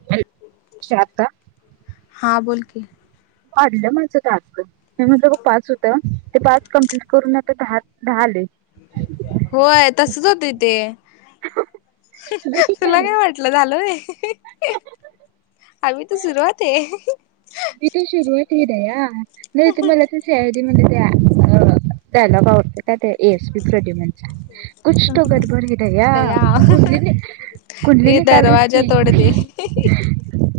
[unintelligible] हां बोल की. अडलं माझं टास्क मी म्हटलं गं पाच होत्या ते पाच कमप्लीट करून [inaudible] दहा आले. होय तसच होत ते तुझं किती तुला आले काय वाट इथल झालय होय, अभि तो सुरुवात है. अ भी तो शुरवात है दया, नाही तुम्हाला. स आय डी मध्ये त्या डायलॉग आवडत का? त्या ए एसपी कोडमचा. कुछ तो गडबड है दया. तया [unintelligible] ये कुडलेली कालीस दरवाजा तोड दे की.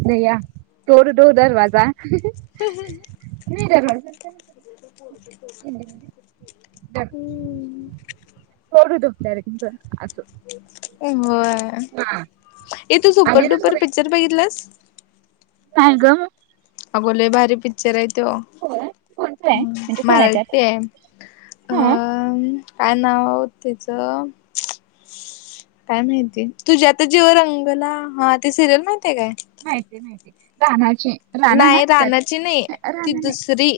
दया तोड थोड तो दरवाजा, नाही दरवाजा. [inaudible] इंडि. [inaudible] धर [unintelligible] हो, हा इ थू आणि दुसरं सुपरडुपर पिक्चर बघितलंस? नाय ग!. अगो लय भारी, पिक्चर आहे तो. होय कोणतं आहे म्हणजे कोण त्यात मराठी आहे अ. हा अम्म काय नाव त्याच. काय माहितीय, तुझ्या त जीव रंगला हा ते सिरियल माहिती आहे काय? माहिती आहे माहिती राणाची राणा नाही नाक रानाची नाही राणा ती नाही. दुसरी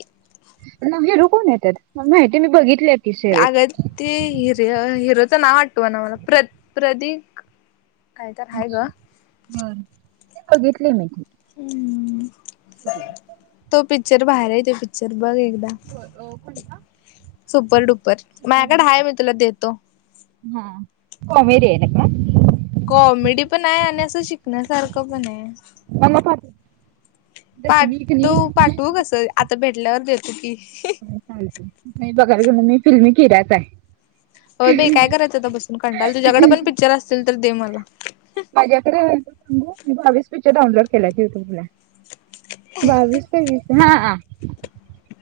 हेरू कोण येतात? म माहिती मी बघितले. अग ते, हिर हिरोच नाव वाटव ना मला प्र प्रदीक. कायतर, आहे अच्छा ग. बर बघितले मी ते हम्म. [inaudible] तो पिक्चर भारी तो पिक्चर बघ एकदा. कोणता सुपरडुपर सुपर माया कड डुपर. आहे मी तुला देतो. हा, कॉमेडी हाय नाय काय? कॉमेडी पण हाय आणि असं शिकण्यासारखं पण हाय. मला पन!. पाठ वू पाठवू कस आता भेटल्यावर देतो की. ांग नाही बघायला गेल, मी फिल्मी किरायच आहे. होय भी काय करायं आता बसून, कंटायला तुयाकडे पण पिक्चर असतील तर दे म्हण. माझ्याकडे व्हय सांग बावीस वीस पिच्चर डाऊनोड केलंत युट्यूब ला. बावीस काय वीस? हा.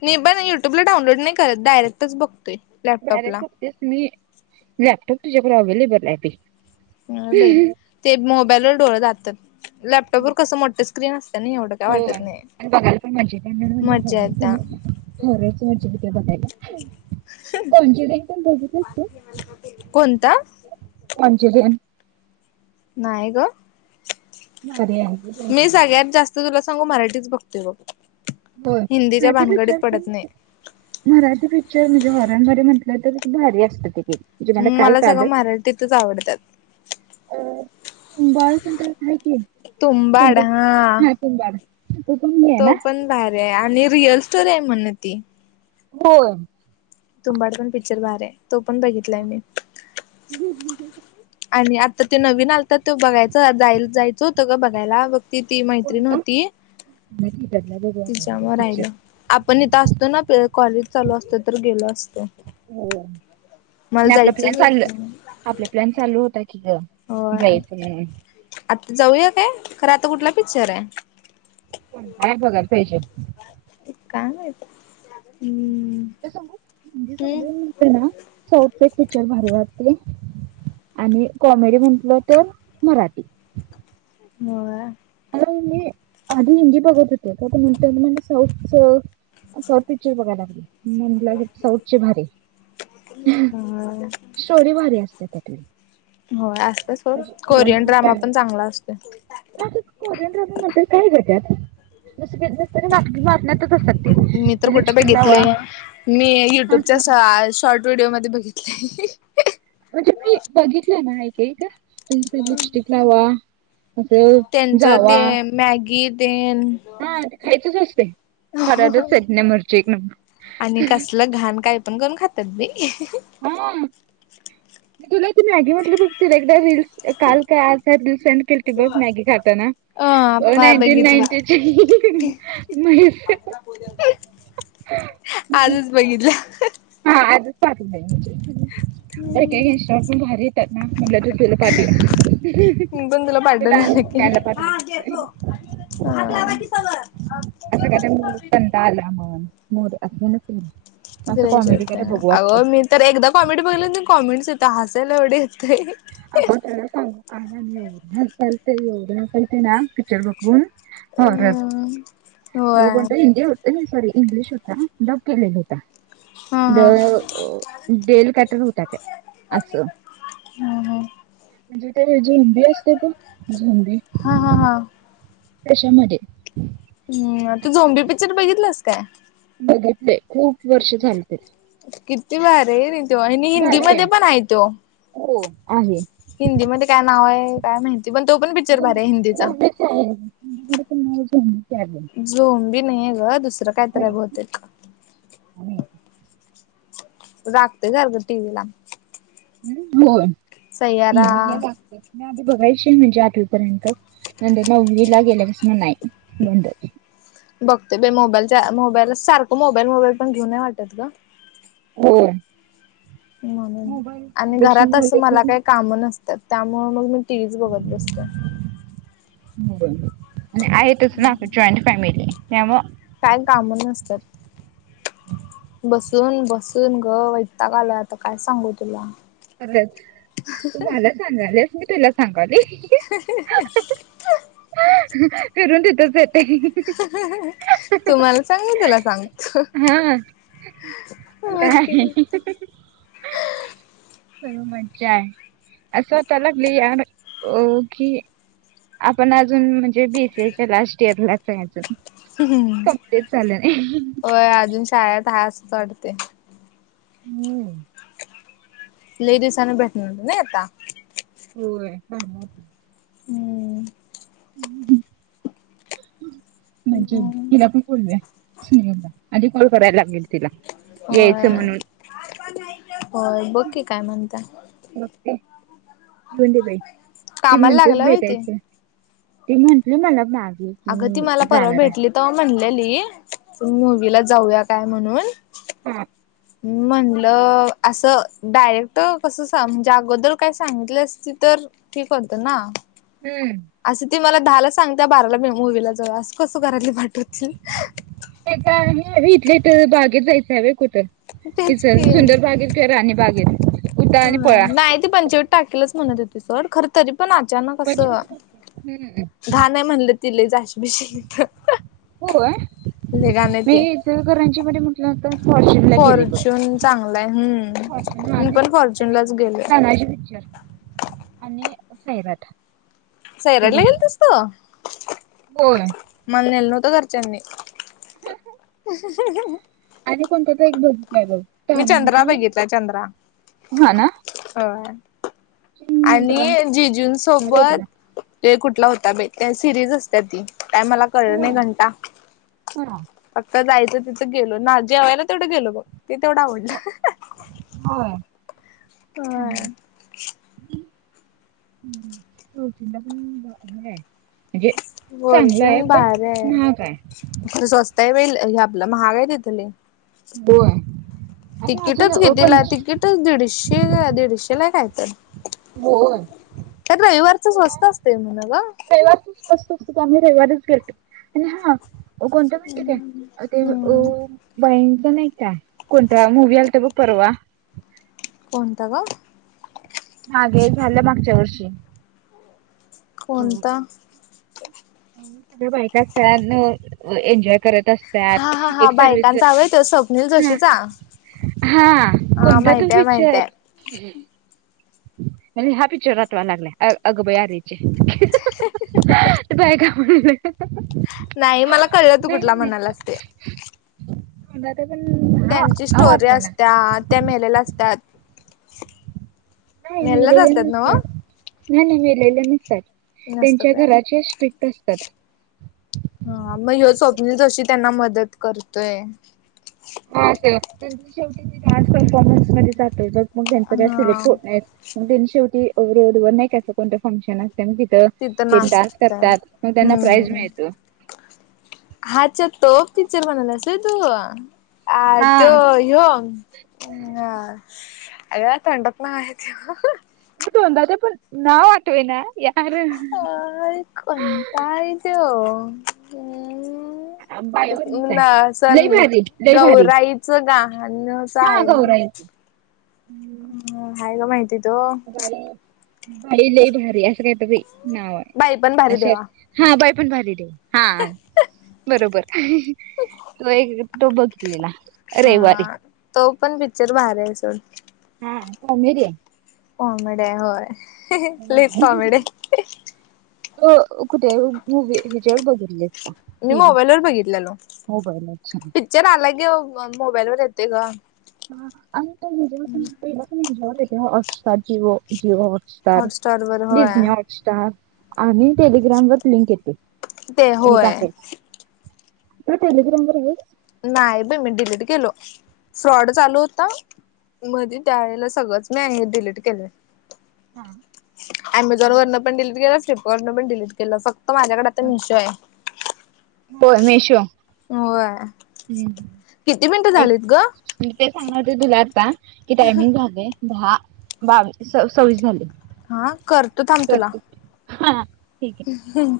मी पण युट्यूबला डाऊनलोड नाही करत डायरेक्टच बतोय. बर फक्तेस मी, लॅपटॉप तुझ्याकडे अवे्लेबल आहे बी. नाय बाई, ते मोबाईलवर डोळ जातात लॅपटॉपवर कसं मोठ स्क्रीन असत ना एवढं. काय हो वाटत नाही. आणि बघायला पण माजे म्हणजेर मज्जा येत्या खरच म्हणजे ते बघायला. [unintelligible] कॉन्फिडन्ट, बघत असते. कोणता? [unintelligible] नाही ग भारी आहे मी डेंजर आहे. सगळ्यात जास तुला सांगू, मराठीच बघते बघ, होय. हिंदीच्या मराठी भानगडीत पिक्चर पण पडत नाही. मराठी पिक्चर म्हणजे हॉरन म्हणे म्हटलं तर, भारी असतं ते. म्हणजे काल मला कळालं सगळं मराटीतच आवडतात. तर कुंबाळ कोणत आहे की, कोणत हा कुंबाळ. तो पण भारी आहे, आणि रिअल स्टोरी आहे म्हण ती. होय! तुंबाड पण पिक्चर बाहेर आहे तो पण बघितलाय मी. हं हं हं हं हं [unintelligible] आणि आता ते नवीन आलत तो बघायच जायला जायचं होतं ग बघायला बघ ति ती मैत्रीण कोणता? होती. मला थिएटरला बघू वाटलंय तिच्यामुळ राहिल. पिक्चर. आपण इथं असतो ना, कॉलेज चालू असतो तर गेलो असत. [unintelligible] आपलं प्लॅन चालू आपला प्लॅन चालू होता कि होय जायचं म्हणून आता जाऊया काय खरं आता कुठला पिक्चर आहे? हा बघायला पाहिजे. काय माहित. हम्म हम्म सते ना स पिक्चर भर लागते [unintelligible] आणि कॉमेडी म्हटलं तर मराठी. होय. मी आधी हिंदी बघत होते काण म्हण मला साऊथच तो पिच्चर बघा लागलोय. म्हणलं के साऊतची भारी होय स्टोरी भारी असते त्यातली. होय असतय सोड म्हणजे इव्हन कोरियन ड्रामा पण फॅमिली चांगला असतोय. कोरियन ड्रामा म्हणत्यात काय आहे ग त्यात? [unintelligible] मी तर कुठे बेघितलेय मी युट्यूबच्या सा असं शॉर्ट व्हीडिओ मध्ये बघितलय. म्हणजे मी बघितलं ना ऐकक, तुमचं लिपस्टिक लावा. असे त्यांचं जावा ते मॅगी तेन हा, ते खायचच असते. आणि [unintelligible] कसलं घाण काय पण करून खातात बाई. हा. मी तुला ती मॅगी म्हटली बघतली बग तिला एकदा रील्स काल काय आ सेंड केलती बघ मॅगी खाताना हो, अ नाईन्टीन बघितले नाईनटीची हं हं हं.. आजच बघितलं. हा आजच पाठवलं मी ते. काय काय इन्स्टॉलला पण भारी येतात ना म्हणला जा तुला पाठवूया. स्नेहाला पाठवत हां देतो असते भात लावा की तवर. असं काहीतरी मोर कंटाळा आला मोर तत [unintelligible] अगं मी तर एकदा कॉमेंडी बघलं नाही कॉमेंट्स येत हासायला एवढ येतय अ त्याला सांगू का एवढं हसायचे ते एवढं हसायचे ते ना पिक्चर बघून. अ होरर होय दो घंट हिंदी होत. अ नाही सॉरी इंग्लिश होता डब केलेला होता. हा द हा डेल काहीतरी होता त्या असं. हम्. म्हणजे ते झोंबी असते बग झोंबी. हा हां हां. त्याचामध्ये हम् तू झोंबी पिक्चर बघितलंस काय? बघितले खूप वर्ष झाले तिला. किती भारी ये रे तो, आणि हिंदी मध्ये पण आहे तो. हो आहे. हिंदीमध्ये काय नाव आहे काय माहिती पण तो पण पिक्चर भर आहे हिंदीचा. [unintelligible] जोम्बी नाहीेये गं दुसरं कायतरी आहे बहुतेक. आणि [unintelligible] लागते घरातल्या टीव्ही ला. हो सैयारा तते म आधी बघायशील म्हणजे आठवि पर्यंत [unintelligible] नंदे नववीला गेल्यापासन नाही बंदच. बघतोय बाई मोबाईलच्या मोबाईलला सारखं मोबाईल मोबाईल पण घेऊन नाही वाटत ग. हो. म्हणून आणि ॲडिक्शन घरात असं, झाले की मला काय काम नस त्यामुळं मग मी टिव्हीच बघत असतोय. हो आणि आहेतच ना आपली जॉईंट फॅमिली त्यामुळं काय कामं नसतात. बसून बसून ग वैताग आलंय आता काय सांगू तुला. खरंच तू मला सांगालीस मी तुला सांगाली. हं हं हं [unintelligible] फिरून तिथेच येतय. हं हं हं हं तू मला सांग मी तूला सांगतो. कायं हं हं. ब मज्जा आहे असं त्याला [unintelligible] लागली की आपण अजून म्हणजे बीसीएच्या लास्ट इयरलाच जायाच. होय, अजून शाळेत आहे असच वाटते. हम्म लंय दिवसांनी भेटलं नाही आता. होय चांगल हाय की. हम्म. हम् ह्म म्हणजे हम्म तिला आपण बोलूया स्नेहलला आधी कॉल करायला लागेल तिला. होय यायचं म्हणून होय बकी काय म्हणता घेऊन दे बाई ती कामाला म्हणतेच लागला व्हय ते. भेटायचं. ती म्हटंली मला मागे. की अगं ती मी मला परवा जाणार भेटली आहे तर म्हणलेली आपण मूवीला जाऊया काय म्हणून. [unintelligible] हमम म्हणलं असं डायरेक्ट कस स म्हणजे अगोदर काय सांगितली असती तर ठीक होत ना. हम्म. असं ती मला दहाला सांगते बाराला मुूवीला जाऊया असं कसं घरातील पाटवतील. ह इथले इथ बागेत जायचं हवे कुठं तेच तिचं की. सुंदर बागेत की राणी बागेत. उठा ह आणि पळा नाही ते पंचवटी टाकेलच म्हणत होती सोड खर तरी पण आचानक असं हम्म घाण आहे म्हणलं तिले जाशभिषी. होय, मी इचलकरंजीत मध्ये म्हटलं तर फाॅरच्युर फॉर्च्युून चांगलाय हम्. फॉरचुनला तिथ तानाजी पिक्चर आणि सैराट. तो सैराटला बघ गेलतीस तू? होय. मला नेल नव्हत घरच्यांनी. आणि कोणता तर एक बगितलाय बग. मी चंद्रा बघितलं चंद्रा हा ना होय चिंद्रा आणि भारी आहे जीजूंनसोबत. ते कुठला होता बे सिरिज असत्या ती काय मला कळल नाही घंटा. हां. फक्त जायचं तिथं गेलो ना जेवा्हायला तेवढं गेलो बग ते तेवढं आवडलं. बर हा होय. हा [inaudible] [unintelligible] म्हणजे चांगलं आहे फॉर्च्यून पण भारी महाग आहे. स्वस्त आहे वेल आपलं महाग आहे ईथ लयी. होय आणि अरे अजून अ कितीला पंचे तिकीटच दीडशे दीडशे ला काय तर होय त्यात रविवारचं स्वस्त असतय म्हण ग. त असत आम्ही रविवारच गेलतो आणि हा. अ कोणत माहिती काय ते अ हम्म बाईचं नाही काय कुंटाळा मूवी आलते बघ परवा. कोणता ग? मागे झालं मागच्या वर्षी. अ, कोणता? बायका तयार न एनजॉय करत असत्यात हा हा हा एक बायकांचा हवाय तो स्वप्नील सर्विसला जोशीचा हा हा कोणता तो माहितय पिक्चर? माहितय मला हा पिक्चर आठवायला लागलाय अग बाई अरेच्चा. [unintelligible] नाही मला कळलं तू कुठला म्हणायल्यास ते. [unintelligible] ते पण त्यांची नाव स्टोरी आठवेना असत्या त्या मेलेल्या असतात. नाही मेलेल्याच मेलेल्या असतात ना नसतात नाही नाही मेलेले नसतात. नसत त्यांच्या काय? घराचे स्ट्रिक्ट असतात हा मग हा स्वप्निल जोशी त्यांना मदत करतोय. शेवटी ते डान्स परफॉर्मन्स मध्ये जातो मग त्यांच काय हा सिलेक्ट होत नाही. मग त्यांनी शेवटीवर नाही क असं कोणतं फंक्शन असते मग तिथं ते डान्स करतात मग त्यांना प्राईज मिळतो. हा अछा तो पिक्चर म्हणाल्यास होय तू अ तो हां ह्यो अ अगं तोंडात आहे तो. तोंडात आहे पण नाव आठवना. काय कंटाळा येतो बायवलीच आहे. ना सण लई भारी लई भारी गौराईचं गाहणं हां आहे ना गौराईच. हम हाय ग बाई तिथं. बाई लय भारी असं काहीतरी नाव बाई पण आहे भारी अश देवा हा बाई पण भारी देवा हा बरोबर त एक तो बघितलेला रविवारी हा तो पण पिक्चर भारी आहे सोड. हा कॉमेडी आहे. कॉमेडी आहे होय लय कॉमेडी आहे. अ कुठे मूवी ह्याच्या बघितली आहेस का? मी टीव्ही मोबाईल वर बघितलेलो मोबाईल अच्छा पिक्चर आला कि मोबाईल वर येते ग. [unintelligible] हॉटस्टार जिओ जिओ हॉटस्टार वर होय डिज्नी हॉटस्टार. आणि टेलिग्रामवरर लिंक येते ते हे होय टाकायच तू टेलिग्राम वर आहेस? नाही बाई मी डिलीट केलो. फ्रॉड चालू होता मध्ये त्यावेळेला सगळंच मी डिलीट केल. अमेझॉन वरन पण डिलीट केलं फ्लिपकार्टन पण डिलीट केलं फक्त माझ्याकडे आता मीशो आहे होय. किती मिनिटं हम्म ऐक झालीत ग मी ते सांगणार होते तुला आता कि टायमिंग झाले. दहा बावी स सव्वीस झाले. हा करतो थांब तुला. करते हा ठीक. आहे हम्म.